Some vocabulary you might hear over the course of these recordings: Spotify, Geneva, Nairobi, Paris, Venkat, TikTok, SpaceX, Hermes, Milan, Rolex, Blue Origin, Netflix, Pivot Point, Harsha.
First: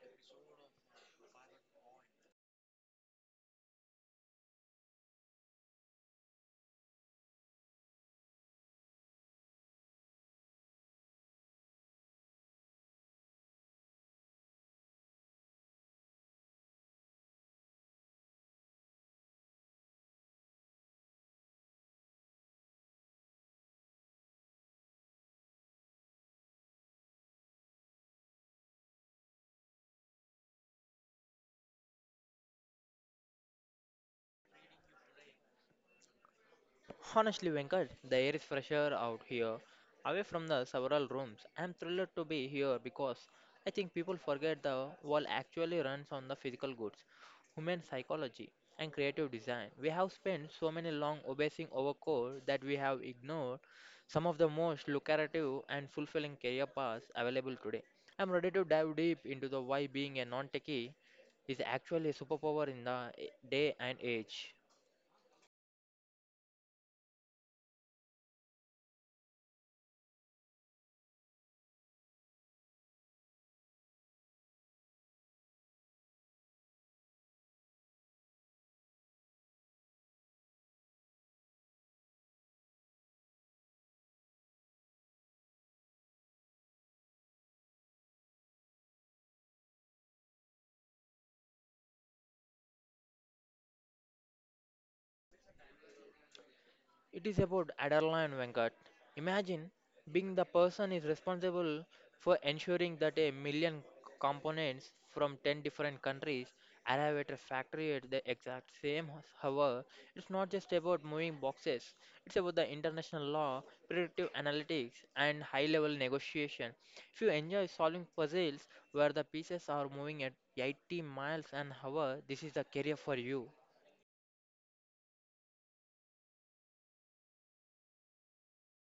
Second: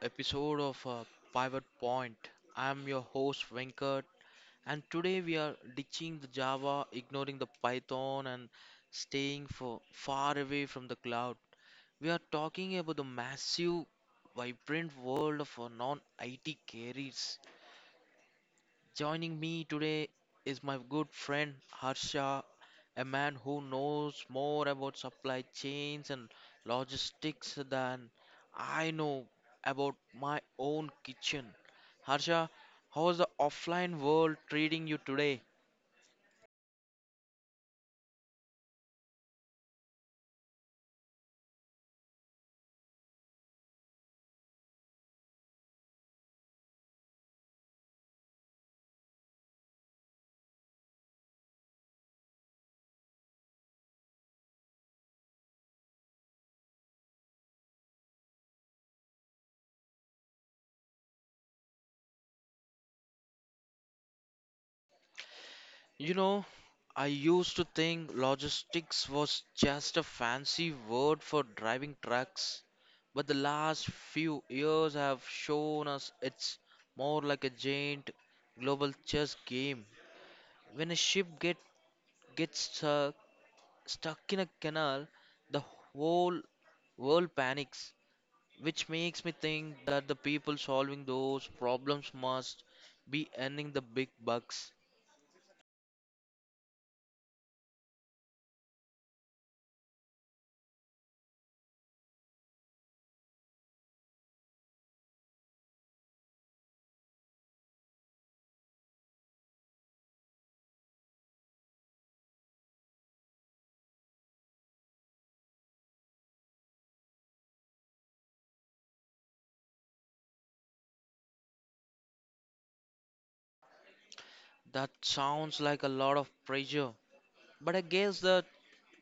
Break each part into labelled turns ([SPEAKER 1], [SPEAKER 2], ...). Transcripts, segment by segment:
[SPEAKER 1] episode of Pivot Point. I'm your host Venkat, and today we are ditching the Java, ignoring the Python, and staying for far away from the cloud. We are talking about the massive, vibrant world of non-IT careers. Joining me today is my good friend Harsha, a man who knows more about supply chains and logistics than I know about my own kitchen. Harsha, how's the offline world treating you today?
[SPEAKER 2] Honestly, Venkat, the air is fresher out here, away from the several rooms. I'm thrilled to be here because I think people forget the world actually runs on the physical goods, human psychology, and creative design. We have spent so many long obsessing over code that we have ignored some of the most lucrative and fulfilling career paths available today. I'm ready to dive deep into the why being a non-techie is actually a superpower in the day and age.
[SPEAKER 1] You know, I used to think logistics was just a fancy word for driving trucks, but the last few years have shown us it's more like a giant global chess game. When a ship gets stuck in a canal, the whole world panics, which makes me think that the people solving those problems must be earning the big bucks.
[SPEAKER 2] It is about adrenaline, Venkat. Imagine being the person is responsible for ensuring that a million components from 10 different countries arrive at a factory at the exact same hour. It's not just about moving boxes, it's about the international law, predictive analytics, and high level negotiation. If you enjoy solving puzzles where the pieces are moving at 80 miles an hour, this is the career for you.
[SPEAKER 1] That sounds like a lot of pressure, but I guess that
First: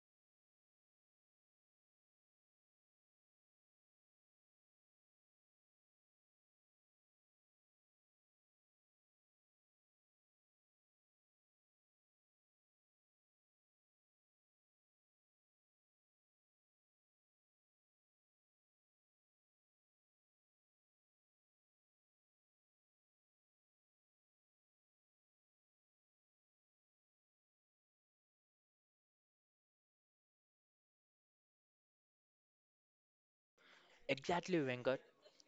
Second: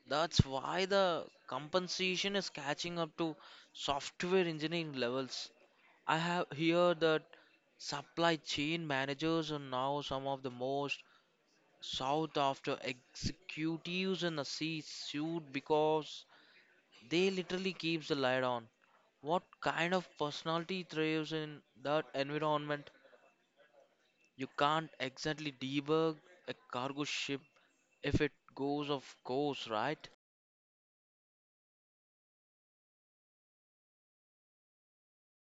[SPEAKER 1] that's why the compensation is catching up to software engineering levels. I have heard that supply chain managers are now some of the most sought after executives in the C suit because they literally keeps the light on. What kind of personality thrives in that environment? You can't exactly debug a cargo ship if it goes off course, right?
[SPEAKER 2] Exactly, Venkat.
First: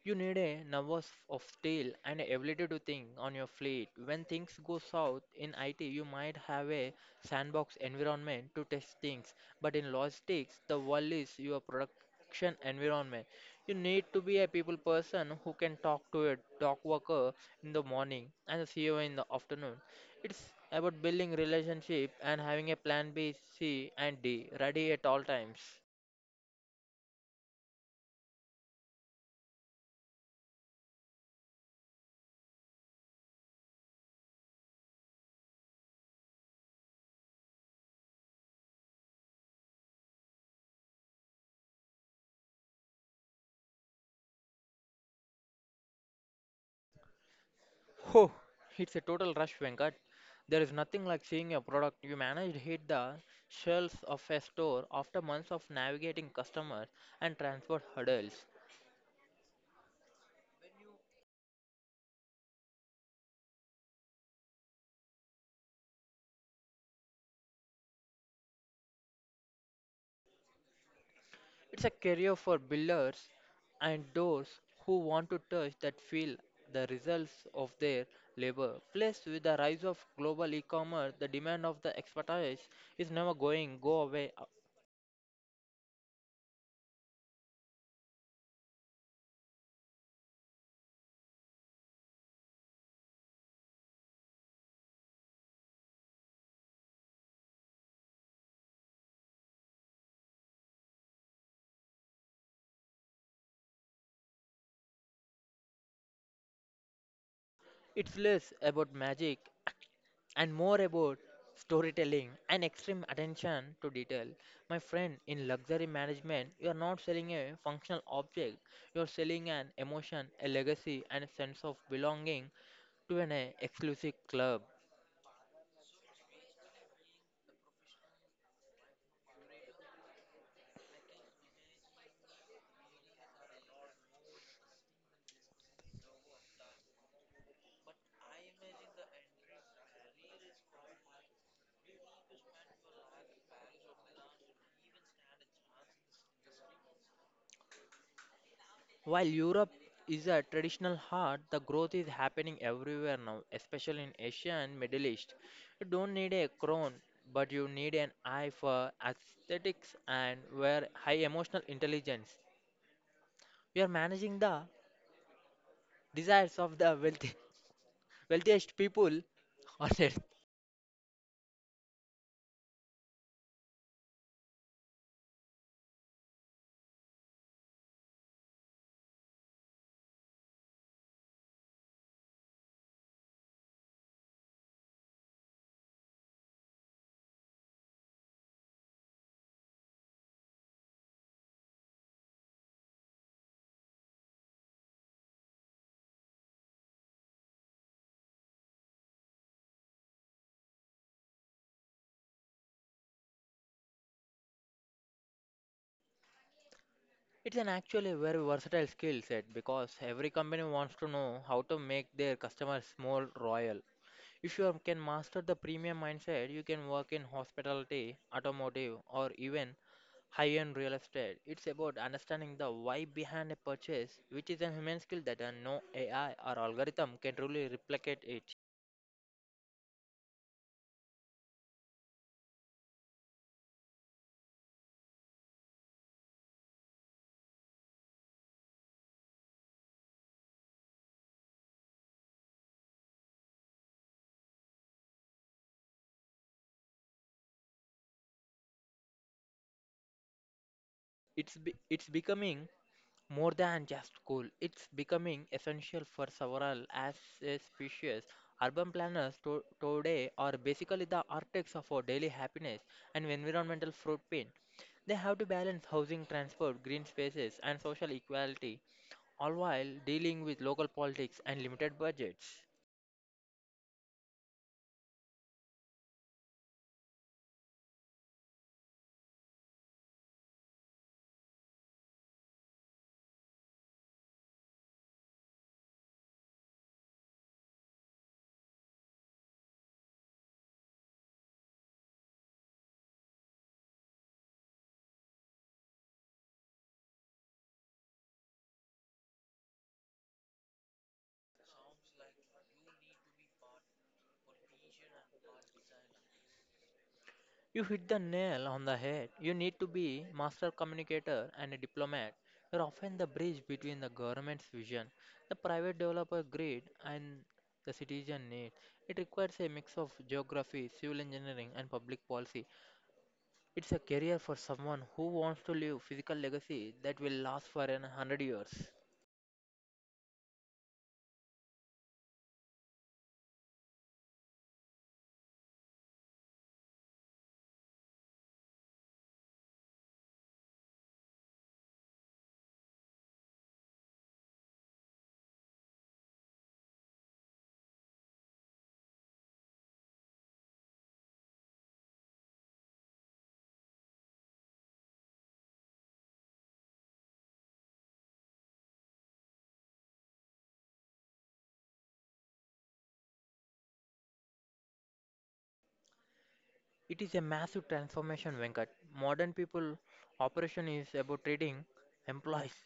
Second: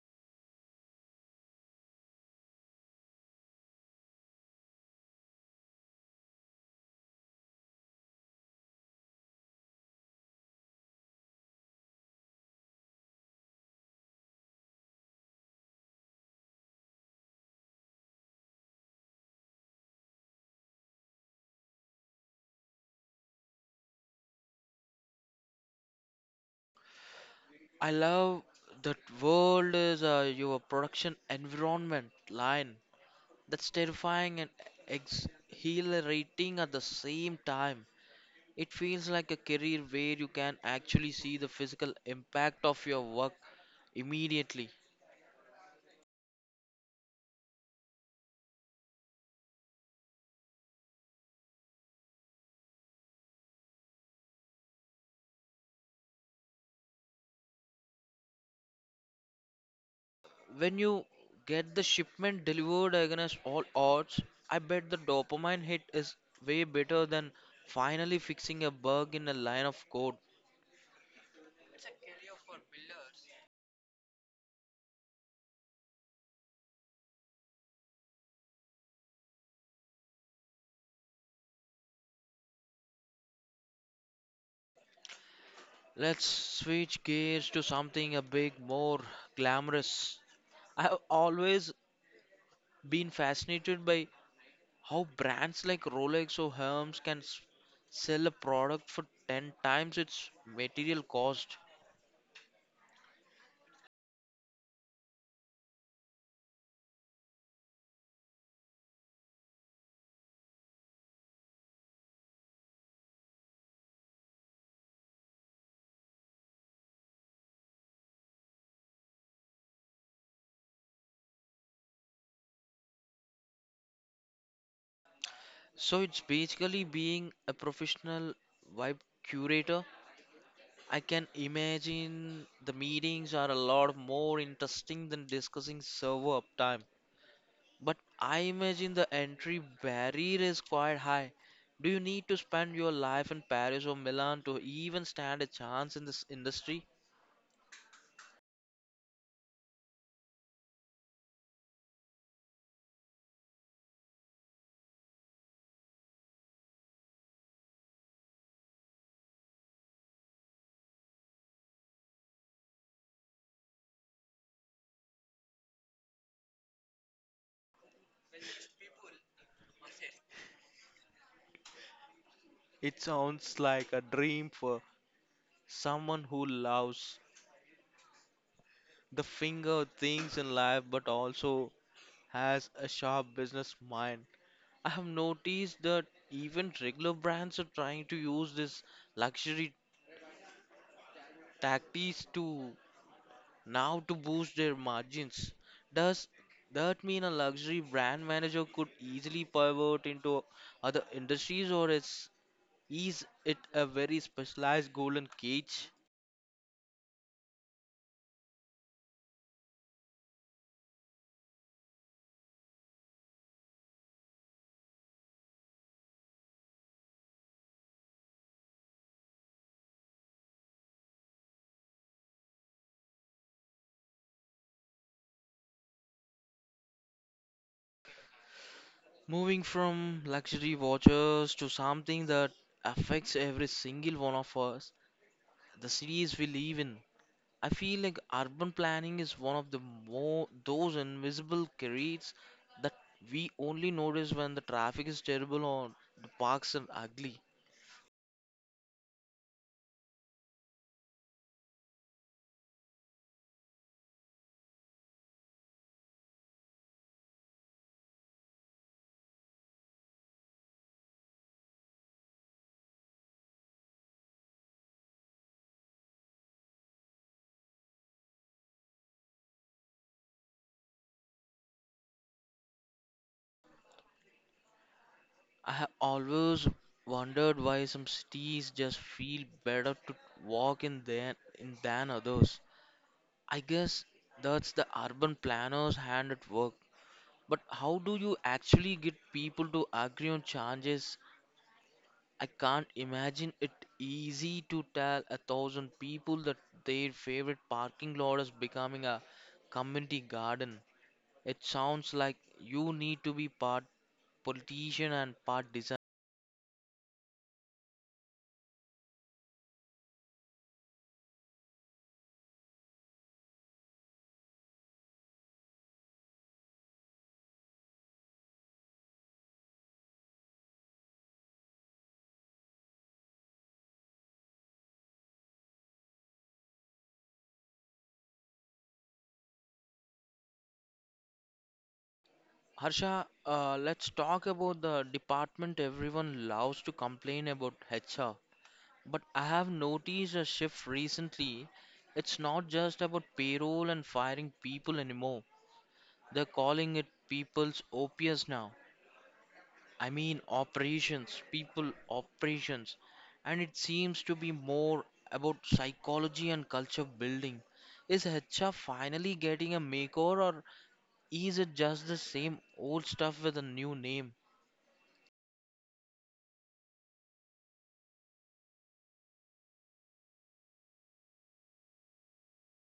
[SPEAKER 2] You need a nervous of steel and a ability to think on your fleet. When things go south in IT, you might have a sandbox environment to test things, but in logistics, the world is your production environment. You need to be a people person who can talk to a dock worker in the morning and the CEO in the afternoon. It's about building relationship and having a plan B, C, and D ready at all times.
[SPEAKER 1] I love that world is your production environment line. That's terrifying and exhilarating at the same time. It feels like a career where you can actually see the physical impact of your work immediately.
[SPEAKER 2] Oh, it's a total rush, Venkat. There is nothing like seeing a product you managed hit the shelves of a store after months of navigating customers and transport hurdles.
[SPEAKER 1] When you get the shipment delivered against all odds, I bet the dopamine hit is way better than finally fixing a bug in a line of code.
[SPEAKER 2] It's a career for builders and those who want to touch that feel the results of their labor. Plus, with the rise of global e-commerce, the demand of the expertise is never going go away.
[SPEAKER 1] Let's switch gears to something a bit more glamorous. I've always been fascinated by how brands like Rolex or Hermes can sell a product for 10 times its material cost.
[SPEAKER 2] It's less about magic and more about storytelling and extreme attention to detail. My friend, in luxury management, you are not selling a functional object, you are selling an emotion, a legacy, and a sense of belonging to an exclusive club.
[SPEAKER 1] So it's basically being a professional vibe curator. I can imagine the meetings are a lot more interesting than discussing server uptime. But I imagine the entry barrier is quite high. Do you need to spend your life in Paris or Milan to even stand a chance in this industry?
[SPEAKER 2] While Europe is a traditional heart, the growth is happening everywhere now, especially in Asia and Middle East. You don't need a crown, but you need an eye for aesthetics and where high emotional intelligence. We are managing the desires of the wealthy, wealthiest people on earth.
[SPEAKER 1] It sounds like a dream for someone who loves the finger things in life but also has a sharp business mind. I have noticed that even regular brands are trying to use this luxury tactics to now to boost their margins. Does that mean a luxury brand manager could easily pivot into other industries, or is it a very specialized golden cage?
[SPEAKER 2] It's an actually very versatile skill set because every company wants to know how to make their customers more royal. If you can master the premium mindset, you can work in hospitality, automotive, or even high-end real estate. It's about understanding the why behind a purchase, which is a human skill that no AI or algorithm can truly replicate it.
[SPEAKER 1] Moving from luxury watches to something that affects every single one of us, the cities we live in, I feel like urban planning is one of the more those invisible careers that we only notice when the traffic is terrible or the parks are ugly.
[SPEAKER 2] It's becoming more than just cool, it's becoming essential for several as a species. Urban planners today are basically the architects of our daily happiness and environmental footprint. They have to balance housing, transport, green spaces, and social equality, all while dealing with local politics and limited budgets.
[SPEAKER 1] I have always wondered why some cities just feel better to walk in than others. I guess that's the urban planner's hand at work. But how do you actually get people to agree on changes? I can't imagine it easy to tell 1,000 people that their favorite parking lot is becoming a community garden. It sounds like you need to be part politician and part designer.
[SPEAKER 2] You hit the nail on the head. You need to be master communicator and a diplomat. You're often the bridge between the government's vision, the private developer grid, and the citizen need. It requires a mix of geography, civil engineering, and public policy. It's a career for someone who wants to leave physical legacy that will last for an hundred years.
[SPEAKER 1] Harsha, let's talk about the department everyone loves to complain about: HR. But I have noticed a shift recently. It's not just about payroll and firing people anymore. They're calling it people's OPS now. I mean, operations, people operations, and it seems to be more about psychology and culture building. Is HR finally getting a makeover, or is it just the same old stuff with a new name?
[SPEAKER 2] It is a massive transformation, Venkat. Modern people operation is about trading employees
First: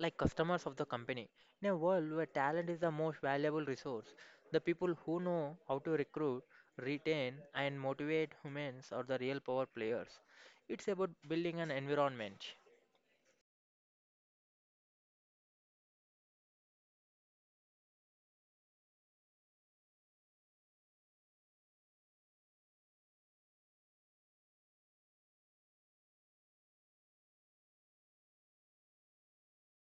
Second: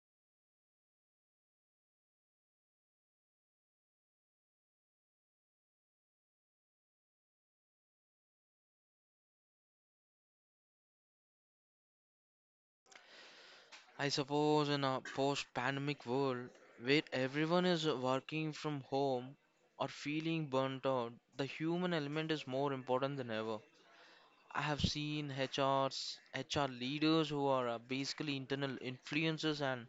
[SPEAKER 2] like customers of the company. In a world where talent is the most valuable resource, the people who know how to recruit, retain, and motivate humans are the real power players. It's about building an environment.
[SPEAKER 1] I suppose in a post pandemic world where everyone is working from home or feeling burnt out, the human element is more important than ever. I have seen HRs, HR leaders who are basically internal influencers and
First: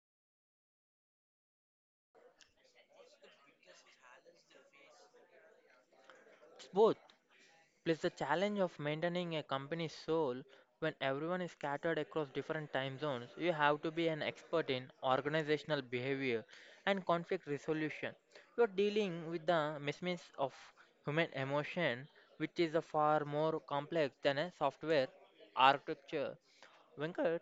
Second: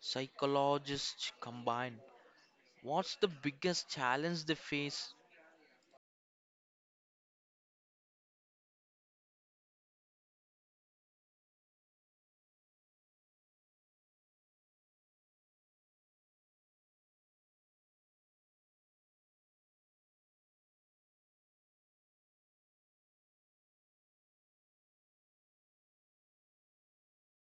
[SPEAKER 1] psychologists combined. What's the biggest challenge they face?
[SPEAKER 2] It's both. Plus, the challenge of maintaining a company's soul when everyone is scattered across different time zones, you have to be an expert in organizational behavior and conflict resolution. You are dealing with the mismatch of human emotion, which is a far more complex than a software architecture. Venkat,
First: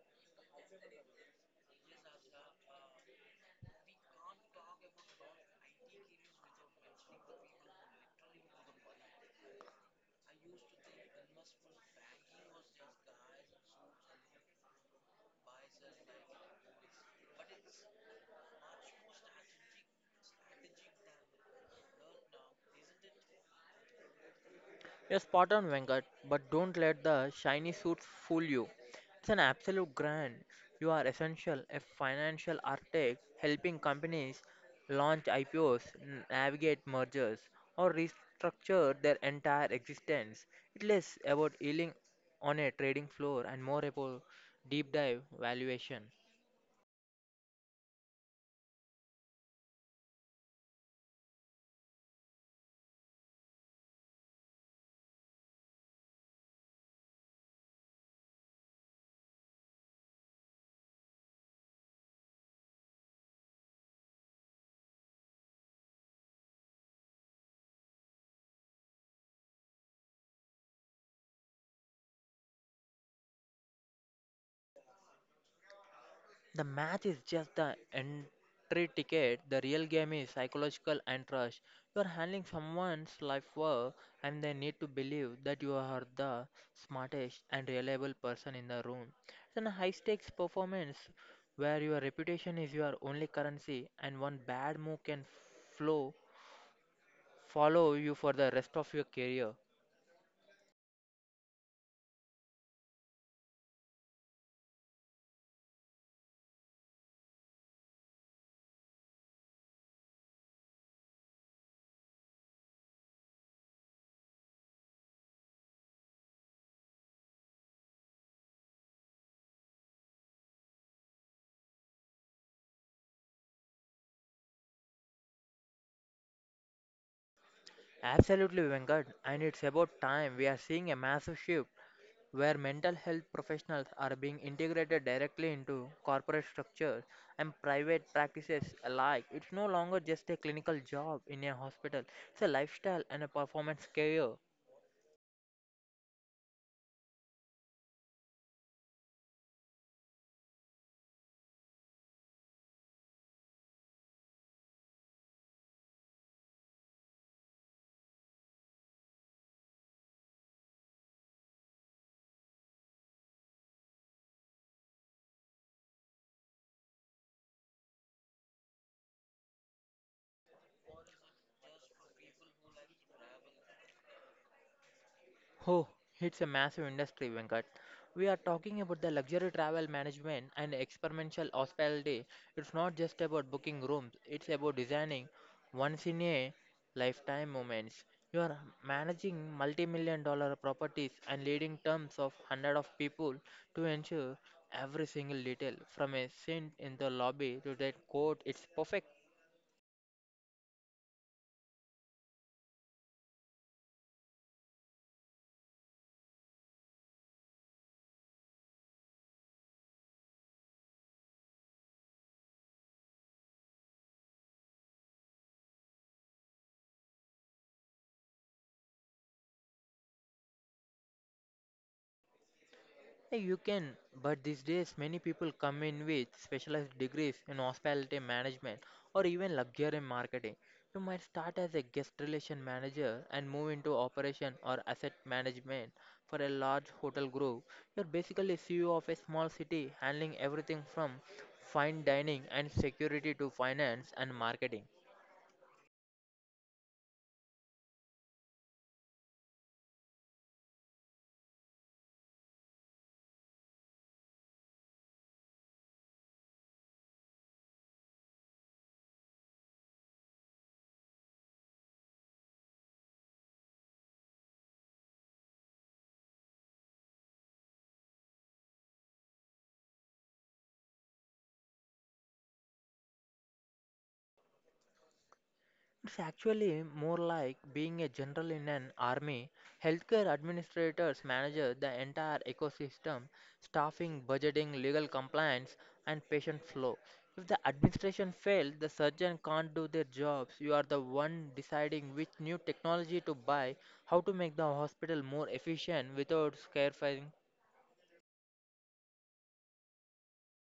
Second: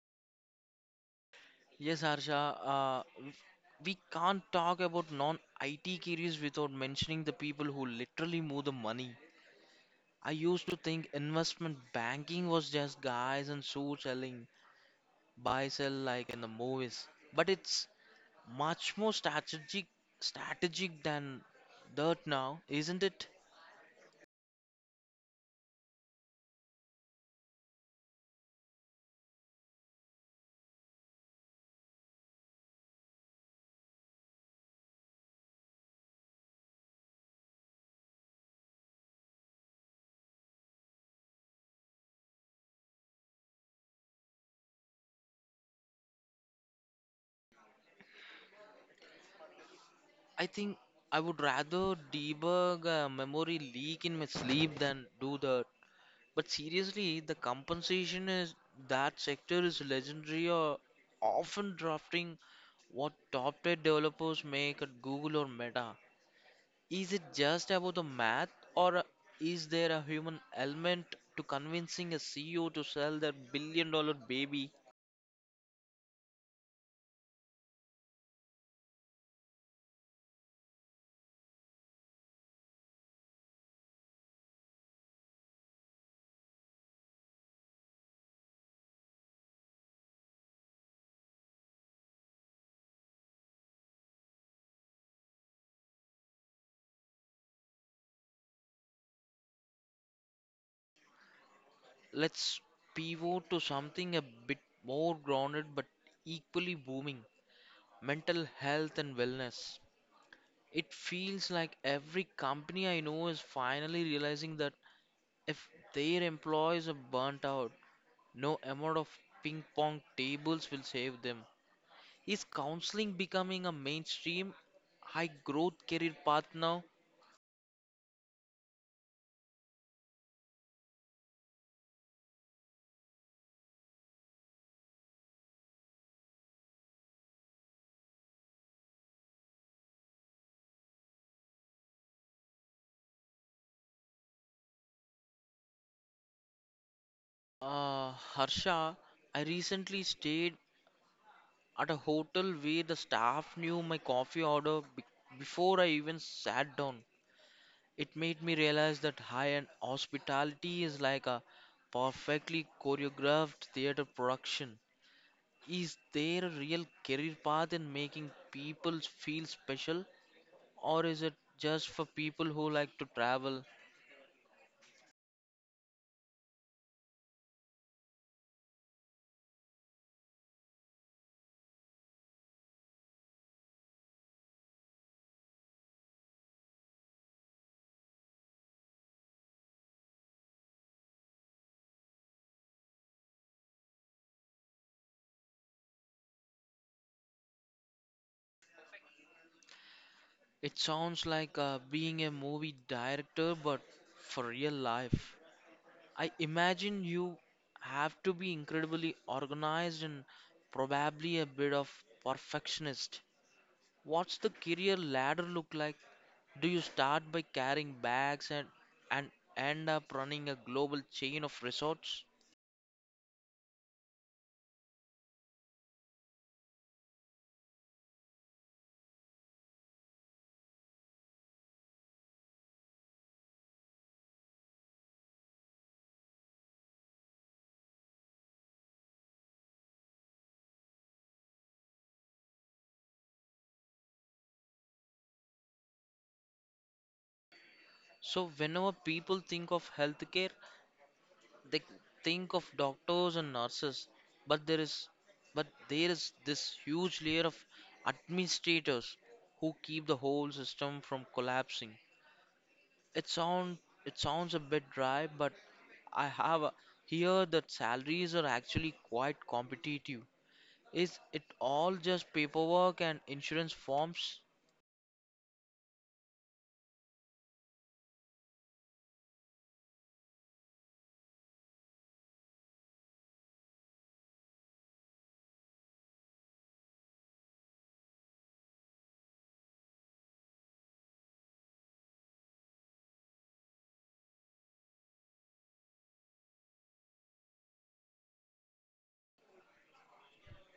[SPEAKER 1] Yes, Harsha, uh, w- we can't talk about non IT careers without mentioning the people who literally move the money. I used to think investment banking was just guys and suits selling buy sell like in the movies, but it's much more strategic than that now, isn't it?
[SPEAKER 2] you're spot on, Venkat, but don't let the shiny suits fool you. It's an absolute grant. You are essential, a financial architect helping companies launch IPOs, navigate mergers, or restructure their entire existence. It's less about yielding on a trading floor and more about deep dive valuation.
[SPEAKER 1] I think I would rather debug a memory leak in my sleep than do that, but seriously the compensation is that sector is legendary or often drafting what top tier developers make at Google or Meta. Is it just about the math, or is there a human element to convincing a CEO to sell their billion dollar baby?
[SPEAKER 2] The match is just the entry ticket. The real game is psychological and trust. You are handling someone's life work, and they need to believe that you are the smartest and reliable person in the room. It's a high stakes performance where your reputation is your only currency, and one bad move can flow follow you for the rest of your career.
[SPEAKER 1] Let's pivot to something a bit more grounded but equally booming: mental health and wellness. It feels like every company I know is finally realizing that if their employees are burnt out, no amount of ping pong tables will save them. Is counseling becoming a mainstream high growth career path now?
[SPEAKER 2] Absolutely, Venkat, and it's about time we are seeing a massive shift where mental health professionals are being integrated directly into corporate structures and private practices alike. It's no longer just a clinical job in a hospital, it's a lifestyle and a performance career.
[SPEAKER 1] Harsha, I recently stayed at a hotel where the staff knew my coffee order before I even sat down. It made me realize that high end hospitality is like a perfectly choreographed theater production. Is there a real career path in making people feel special, or is it just for people who like to travel?
[SPEAKER 2] Oh, it's a massive industry, Venkat. We are talking about the luxury travel management and experiential hospitality. It's not just about booking rooms, it's about designing once in a lifetime moments. You are managing multi $1 million properties and leading terms of hundreds of people to ensure every single detail from a scent in the lobby to that coat, it's perfect.
[SPEAKER 1] It sounds like being a movie director, but for real life. I imagine you have to be incredibly organized and probably a bit of perfectionist. What's the career ladder look like? Do you start by carrying bags and end up running a global chain of resorts?
[SPEAKER 2] Yeah, you can, but these days many people come in with specialized degrees in hospitality management or even luxury marketing. You might start as a guest relation manager and move into operation or asset management for a large hotel group. You're basically CEO of a small city handling everything from fine dining and security to finance and marketing.
[SPEAKER 1] So, whenever people think of healthcare, they think of doctors and nurses, but there is but there is this huge layer of administrators who keep the whole system from collapsing. It sound it sounds a bit dry, but I have here that salaries are actually quite competitive. Is it all just paperwork and insurance forms?
[SPEAKER 2] It's actually more like being a general in an army. Healthcare administrators manage the entire ecosystem, staffing, budgeting, legal compliance, and patient flow. If the administration fails, the surgeon can't do their jobs. You are the one deciding which new technology to buy, how to make the hospital more efficient without scarifying.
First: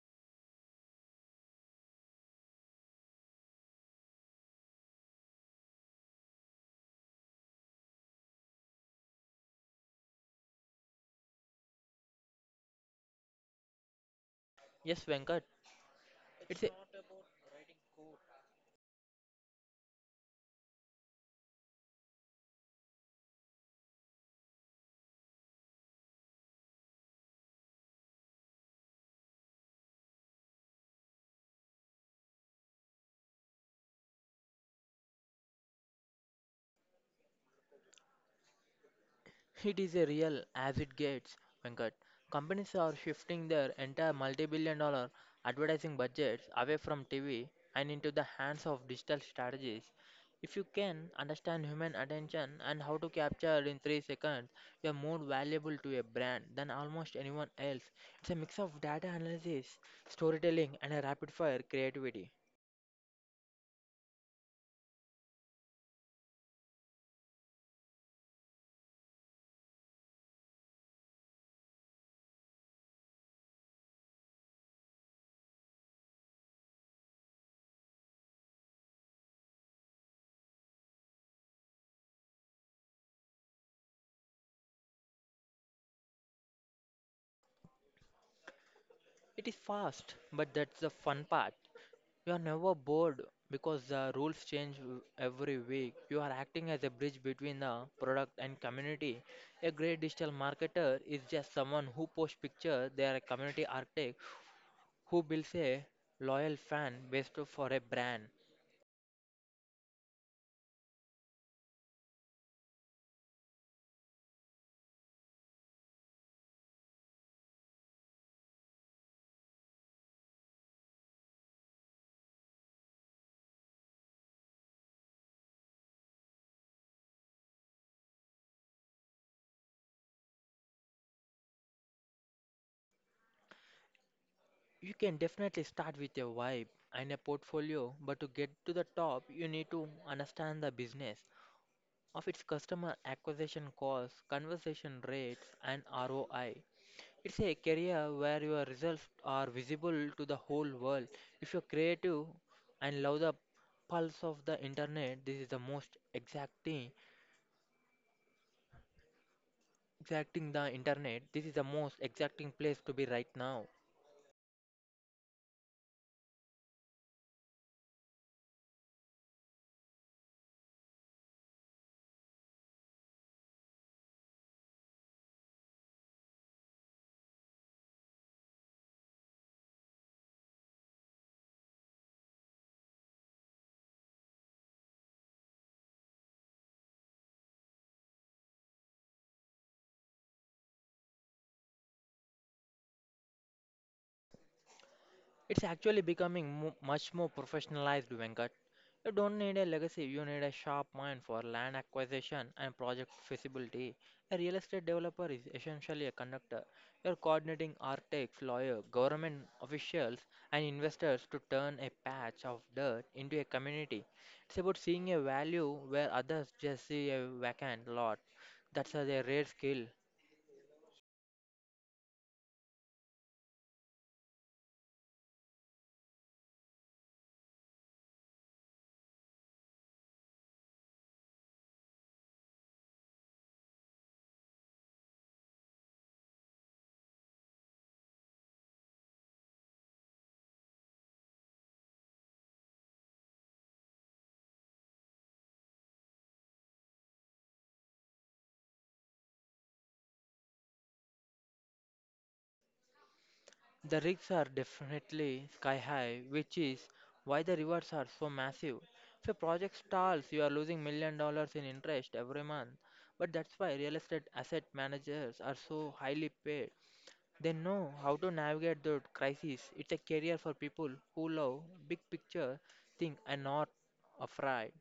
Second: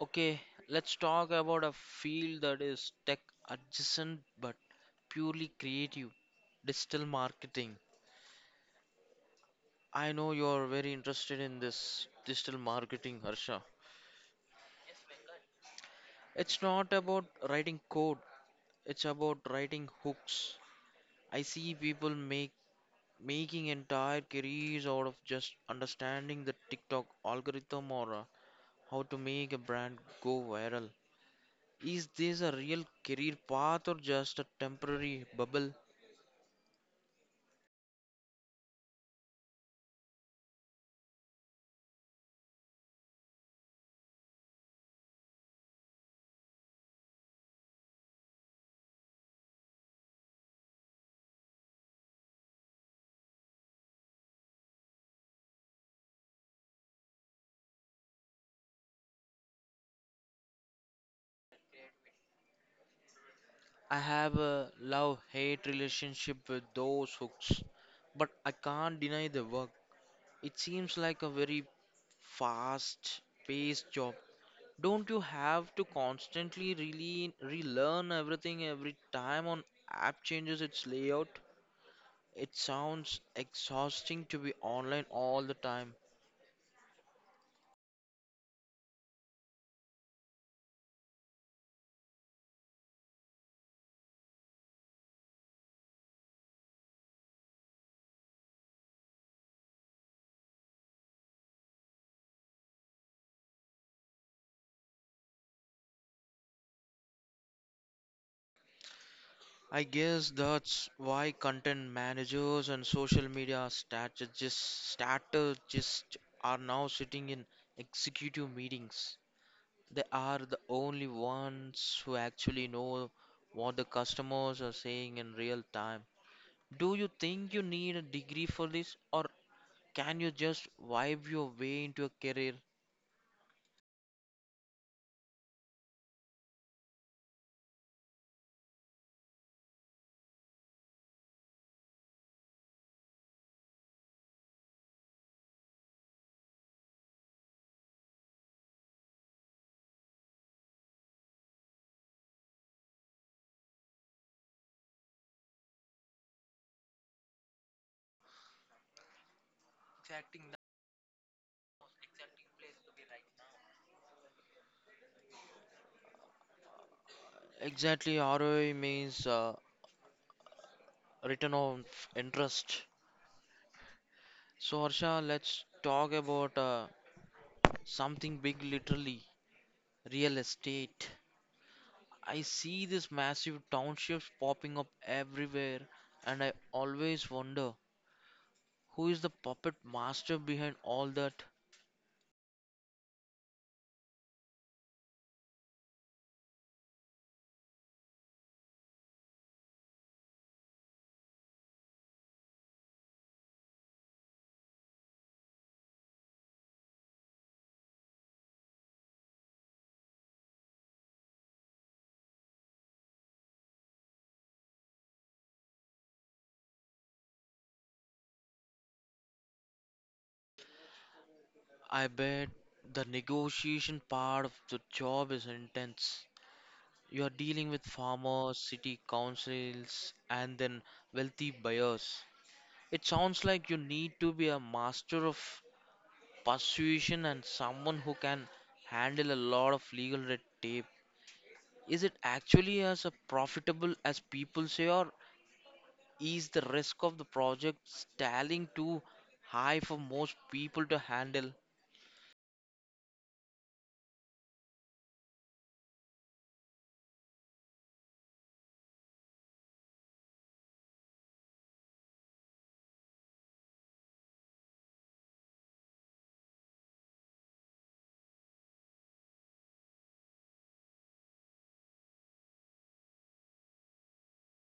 [SPEAKER 1] Okay, let's talk about a field that is tech adjacent but purely creative: digital marketing. I know you're very interested in this digital marketing, Harsha.
[SPEAKER 2] Yes, Venkat, it's
[SPEAKER 1] It's
[SPEAKER 2] a,
[SPEAKER 1] not about writing code, it's about writing hooks. I see people make making entire careers out of just understanding the TikTok algorithm or how to make a brand go viral. Is this a real career path or just a temporary bubble?
[SPEAKER 2] it is a real as it gets, Venkat. Companies are shifting their entire multi-$1 billion advertising budgets away from TV and into the hands of digital strategies. If you can understand human attention and how to capture it in 3 seconds, you are more valuable to a brand than almost anyone else. It's a mix of data analysis, storytelling and a rapid fire creativity.
[SPEAKER 1] I have a love-hate relationship with those hooks, but I can't deny the work. It seems like a very fast paced job. Don't you have to constantly really relearn everything every time on app changes its layout? It sounds exhausting to be online all the time.
[SPEAKER 2] It is fast, but that's the fun part. You are never bored because the rules change every week. You are acting as a bridge between the product and community. A great digital marketer is just someone who posts pictures, they are a community architect who builds a loyal fan base for a brand.
[SPEAKER 1] I guess that's why content managers and social media strategists are now sitting in executive meetings. They are the only ones who actually know what the customers are saying in real time. Do you think you need a degree for this, or can you just vibe your way into a career?
[SPEAKER 2] You can definitely start with a vibe and a portfolio, but to get to the top, you need to understand the business. Of its customer acquisition costs, conversion rates, and ROI. It's a career where your results are visible to the whole world. If you're creative and love the pulse of the internet, this is the most exacting, exacting the internet. This is the most exacting place to be right now.
[SPEAKER 1] Exactly, ROI means return on interest. So, Harsha, let's talk about something big, literally: real estate. I see these massive townships popping up everywhere, and I always wonder: who is the puppet master behind all that?
[SPEAKER 2] It's actually becoming much more professionalized, Venkat. You don't need a legacy, you need a sharp mind for land acquisition and project feasibility. A real estate developer is essentially a conductor. You're coordinating architects, lawyers, government officials, and investors to turn a patch of dirt into a community. It's about seeing a value where others just see a vacant lot. That's a rare skill.
[SPEAKER 1] I bet the negotiation part of the job is intense. You are dealing with farmers, city councils, and then wealthy buyers. It sounds like you need to be a master of persuasion and someone who can handle a lot of legal red tape. Is it actually as a profitable as people say, or is the risk of the project stalling too high for most people to handle?
[SPEAKER 2] The reefs are definitely sky high, which is why the rewards are so massive. If a project stalls, you are losing $1 million in interest every month. But that's why real estate asset managers are so highly paid. They know how to navigate the crisis. It's a career for people who love big picture think and not afraid.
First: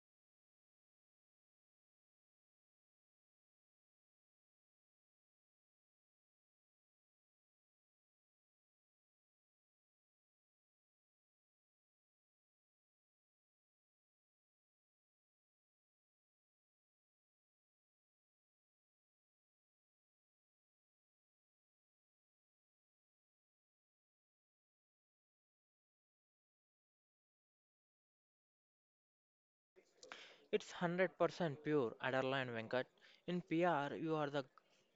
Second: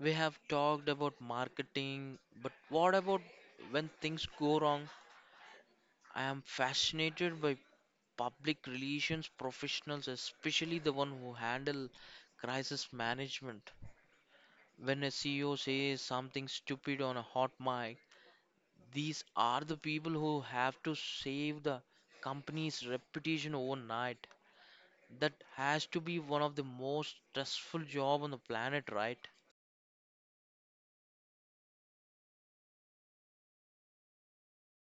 [SPEAKER 1] We have talked about marketing, but what about when things go wrong? I am fascinated by public relations professionals, especially the one who handle crisis management. When a CEO says something stupid on a hot mic, these are the people who have to save the company's reputation overnight. That has to be one of the most stressful job on the planet, right?
[SPEAKER 2] It's 100% pure Adderline Venkat. In PR, you are the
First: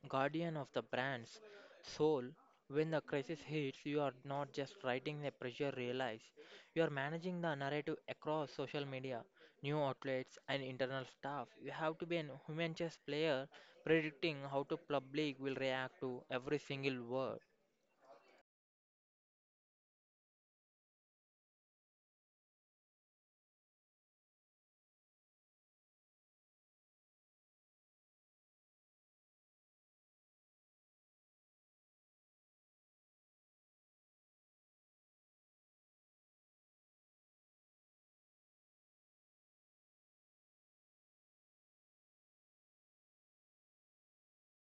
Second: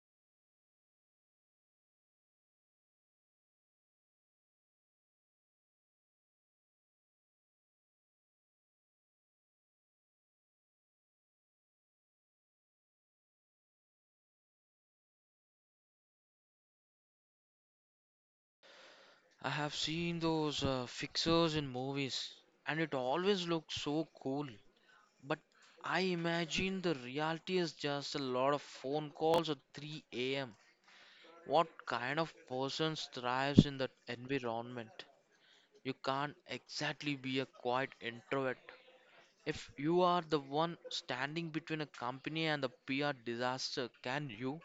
[SPEAKER 2] guardian of the brand's soul. When the crisis hits, you are not just writing the pressure realize, you are managing the narrative across social media, new outlets, and internal staff. You have to be a human chess player predicting how the public will react to every single word.
[SPEAKER 1] I have seen those fixers in movies, and it always looks so cool. But I imagine the reality is just a lot of phone calls at 3 a.m. What kind of person thrives in that environment? You can't exactly be a quiet introvert. If you are the one standing between a company and the PR disaster, can you?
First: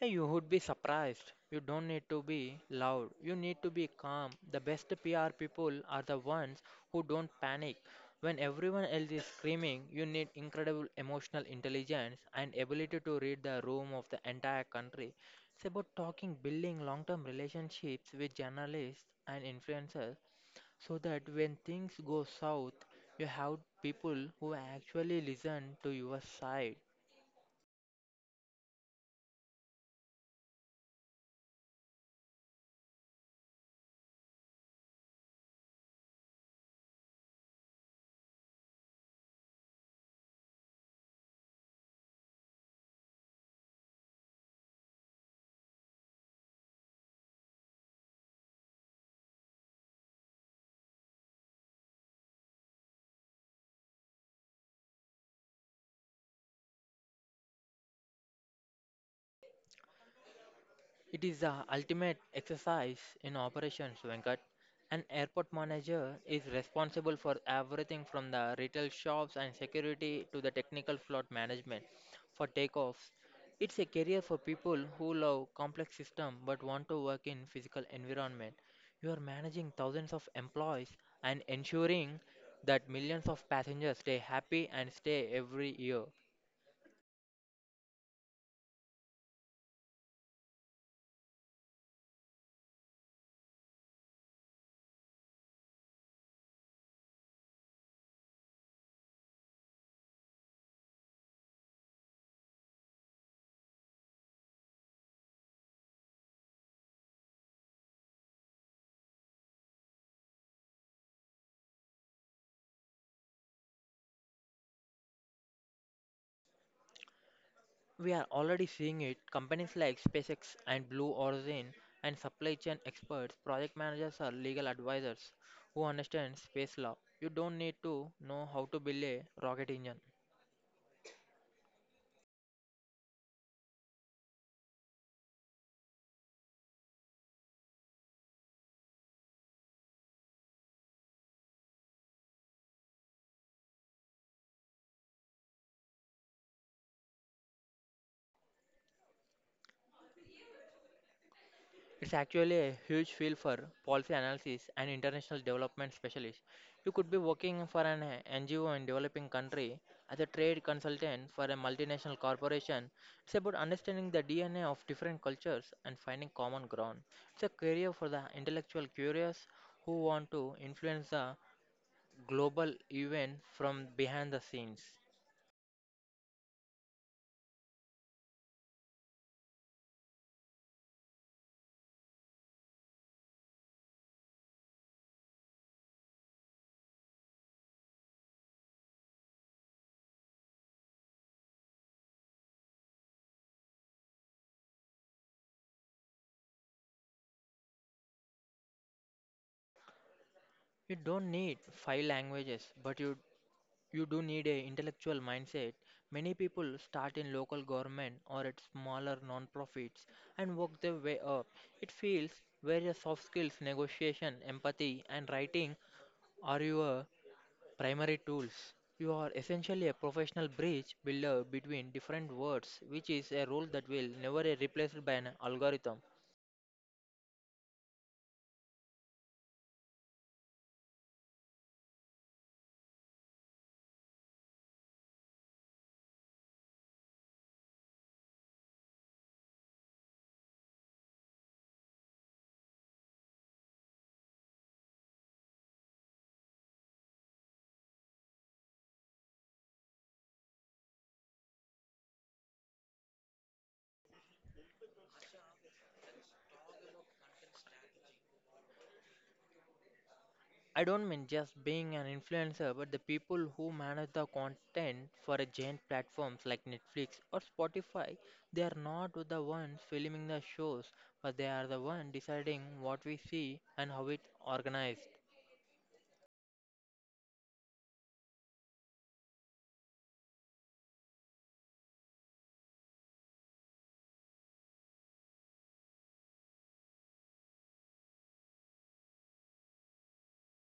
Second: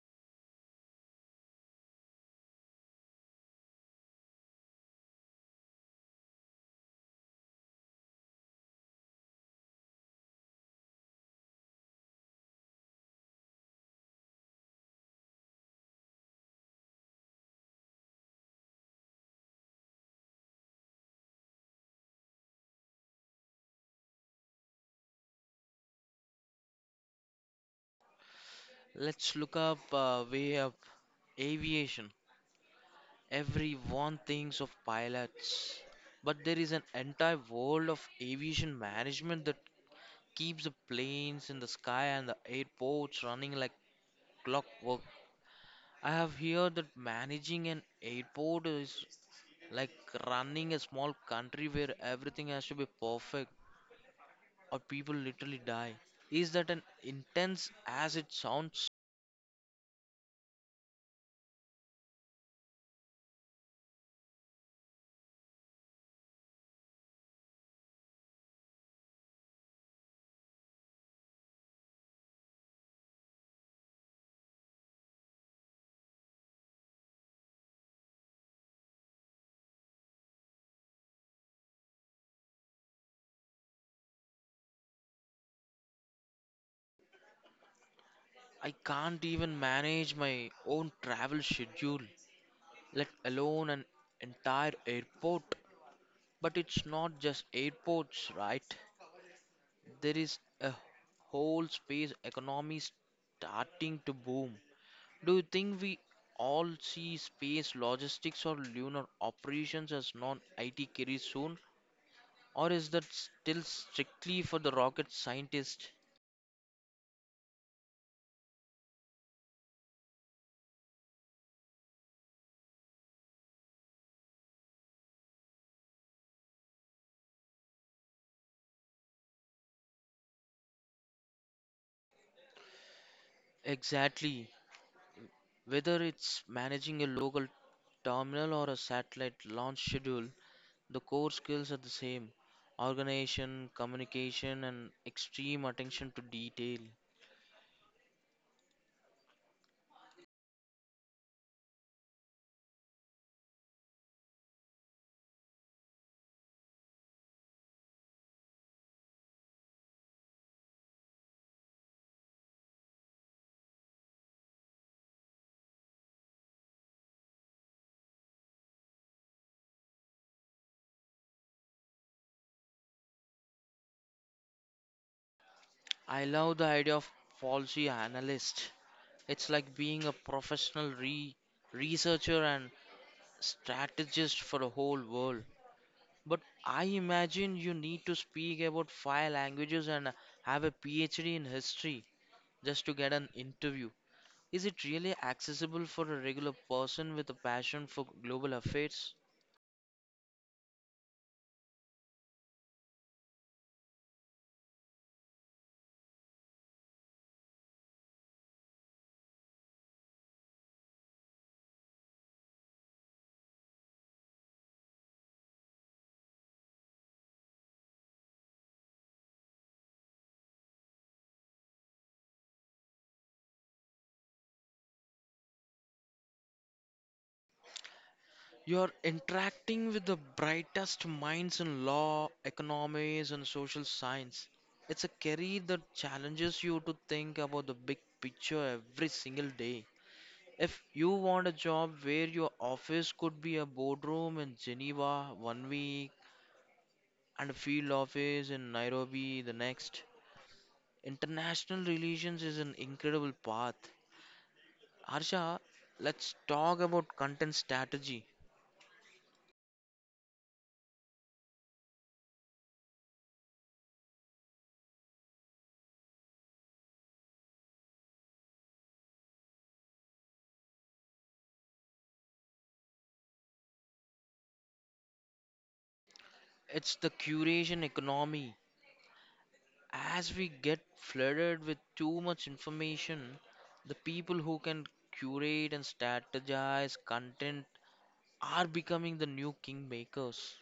[SPEAKER 2] Hey, you would be surprised. You don't need to be loud. You need to be calm. The best PR people are the ones who don't panic. When everyone else is screaming, you need incredible emotional intelligence and ability to read the room of the entire country. It's about talking, building long term relationships with journalists and influencers so that when things go south, you have people who actually listen to your side.
[SPEAKER 1] Let's look up, way up: aviation. Everyone thinks of pilots, but there is an entire world of aviation management that keeps the planes in the sky and the airports running like clockwork. I have heard that managing an airport is like running a small country where everything has to be perfect or people literally die. Is that an intense as it sounds?
[SPEAKER 2] It is the ultimate exercise in operations, Venkat. An airport manager is responsible for everything from the retail shops and security to the technical flight management for takeoffs. It's a career for people who love complex systems but want to work in physical environment. You are managing thousands of employees and ensuring that millions of passengers stay happy and stay every year.
[SPEAKER 1] I can't even manage my own travel schedule, let alone an entire airport. But it's not just airports, right? There is a whole space economy starting to boom. Do you think we all see space logistics or lunar operations as non IT careers soon? Or is that still strictly for the rocket scientist?
[SPEAKER 2] We are already seeing it. Companies like SpaceX and Blue Origin and supply chain experts, project managers or legal advisors who understand space law. You don't need to know how to build a rocket engine.
[SPEAKER 1] Exactly. Whether it's managing a local terminal or a satellite launch schedule, the core skills are the same: organization, communication, and extreme attention to detail.
[SPEAKER 2] It's actually a huge field for policy analysis and international development specialist. You could be working for an NGO in developing country as a trade consultant for a multinational corporation. It's about understanding the DNA of different cultures and finding common ground. It's a career for the intellectual curious who want to influence the global event from behind the scenes.
[SPEAKER 1] I love the idea of policy analyst. It's like being a professional researcher and strategist for the whole world. But I imagine you need to speak about five languages and have a PhD in history just to get an interview. Is it really accessible for a regular person with a passion for global affairs?
[SPEAKER 2] You don't need five languages, but you do need a intellectual mindset. Many people start in local government or at smaller non-profits and work their way up. It feels where your soft skills, negotiation, empathy, and writing are your primary tools. You are essentially a professional bridge builder between different worlds, which is a role that will never be replaced by an algorithm.
[SPEAKER 1] You're interacting with the brightest minds in law, economics, and social science. It's a career that challenges you to think about the big picture every single day. If you want a job where your office could be a boardroom in Geneva one week and a field office in Nairobi the next, international relations is an incredible path. Harsha, let's talk about content strategy.
[SPEAKER 2] I don't mean just being an influencer, but the people who manage the content for a giant platforms like Netflix or Spotify, they are not the ones filming the shows, but they are the one deciding what we see and how it's organized.
[SPEAKER 1] It's the curation economy. As we get flooded with too much information, the people who can curate and strategize content are becoming the new kingmakers.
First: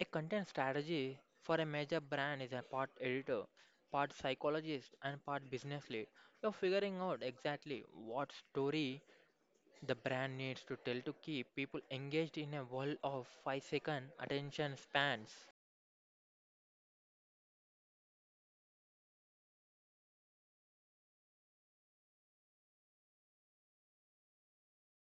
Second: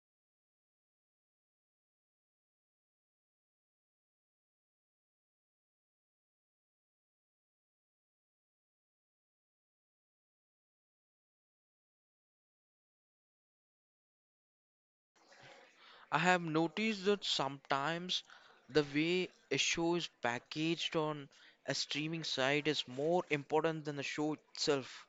[SPEAKER 2] A content strategy for a major brand is a part editor, part psychologist, and part business lead. You're figuring out exactly what story the brand needs to tell to keep people engaged in a world of 5-second attention spans.
[SPEAKER 1] I have noticed that sometimes the way a show is packaged on a streaming site is more important than the show itself.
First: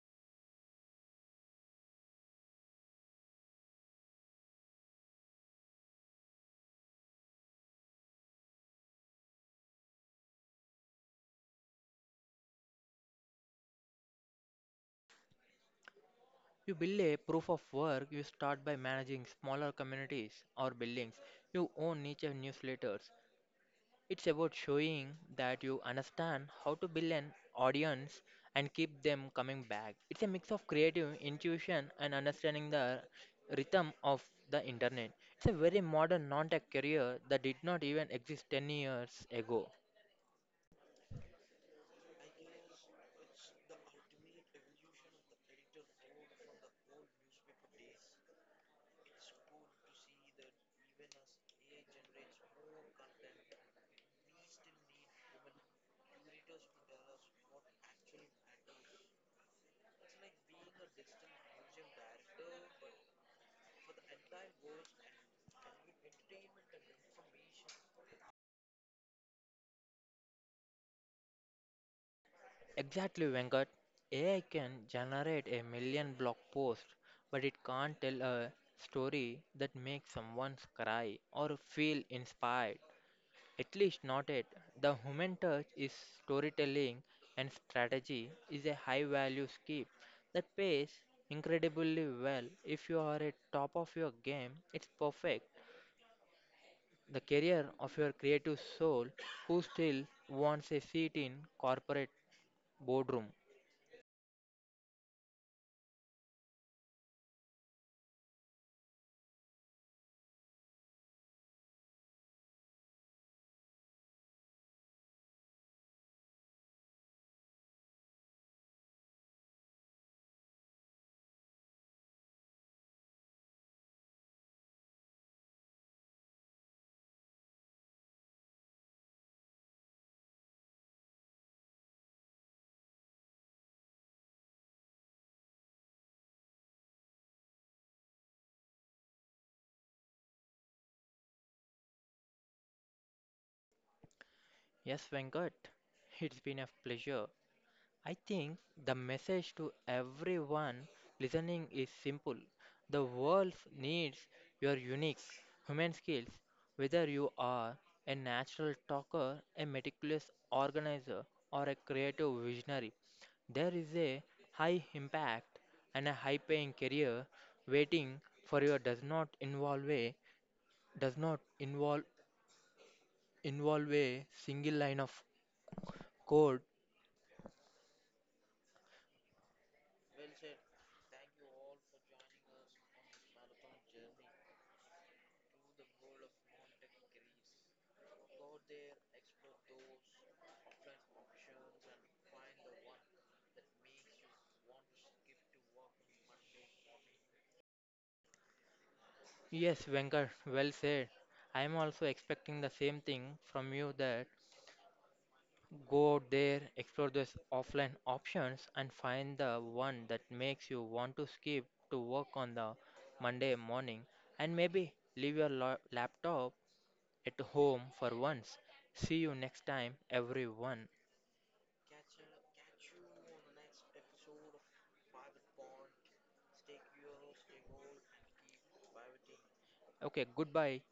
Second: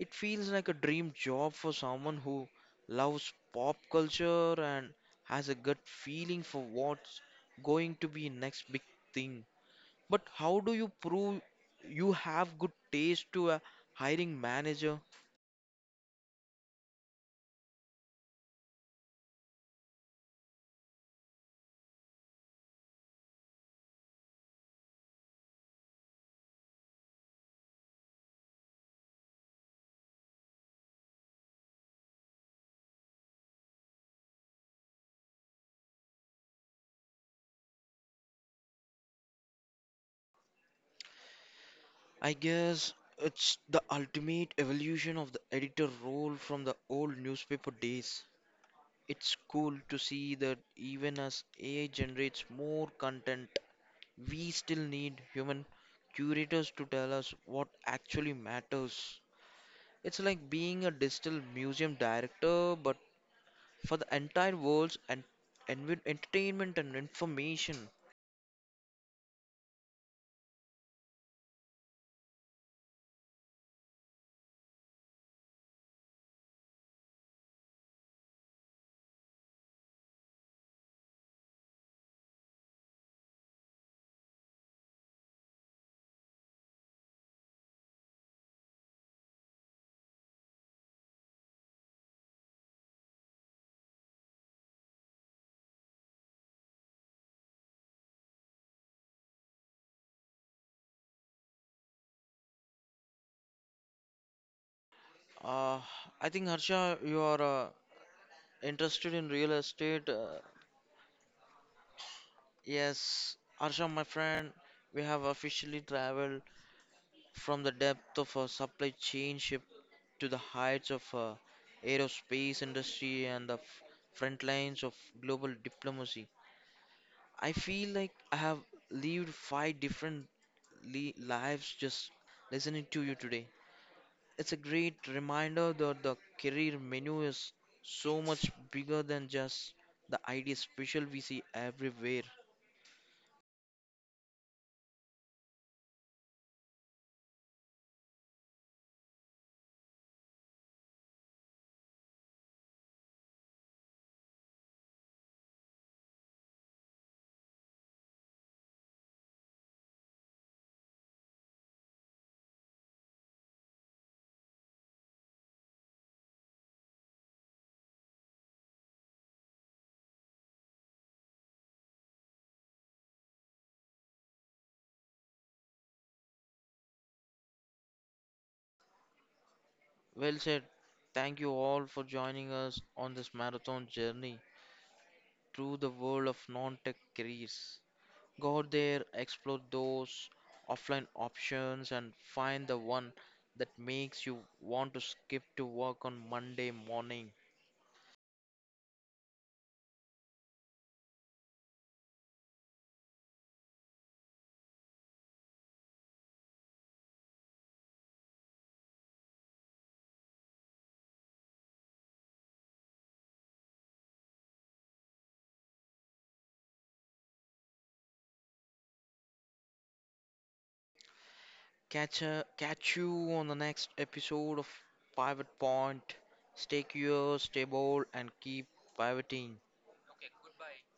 [SPEAKER 1] It feels like a dream job for someone who loves pop culture and has a gut feeling for what's going to be next big thing. But how do you prove you have good taste to a hiring manager?
[SPEAKER 2] You build a proof of work, you start by managing smaller communities or buildings. You own niche and newsletters. It's about showing that you understand how to build an audience and keep them coming back. It's a mix of creative intuition and understanding the rhythm of the internet. It's a very modern non tech career that did not even exist 10 years ago.
[SPEAKER 1] I guess it's the ultimate evolution of the editor role from the old newspaper days. It's cool to see that even as AI generates more content, we still need human curators to tell us what actually matters. It's like being a digital museum director, but for the entire world's and entertainment and information.
[SPEAKER 2] Exactly, Venkat. AI can generate a million blog posts, but it can't tell a story that makes someone cry or feel inspired. At least not yet. The human touch is storytelling and strategy is a high value skill that pays incredibly well. If you are at top of your game, it's perfect. The career of your creative soul who still wants a seat in corporate boardroom.
[SPEAKER 1] Uh, I think Harsha, you are interested in real estate. Yes, Harsha, my friend, we have officially traveled from the depth of a supply chain ship to the heights of aerospace industry and the front lines of global diplomacy. I feel like I have lived five different li lives just listening to you today. It's a great reminder that the career menu is so much bigger than just the ID special we see everywhere.
[SPEAKER 2] Yes, Venkat, it's been a pleasure. I think the message to everyone listening is simple. The world needs your unique human skills, whether you are a natural talker, a meticulous organizer, or a creative visionary. There is a high impact and a high paying career waiting for you does not involve a single line of code.
[SPEAKER 1] Well said. Thank you all for joining us on this marathon journey through the world of non tech careers. Go out there, explore those offline options, and find the one that makes you want to skip to work on Monday morning.
[SPEAKER 2] Yes, Venkat, well said. I am also expecting the same thing from you that go out there, explore those offline options, and find the one that makes you want to skip to work on the Monday morning and maybe leave your laptop at home for once. See you next time, everyone.
[SPEAKER 1] Catch you on the next episode of Pivot Point. Stay curious, stay bold, and keep pivoting.
[SPEAKER 2] Okay, goodbye.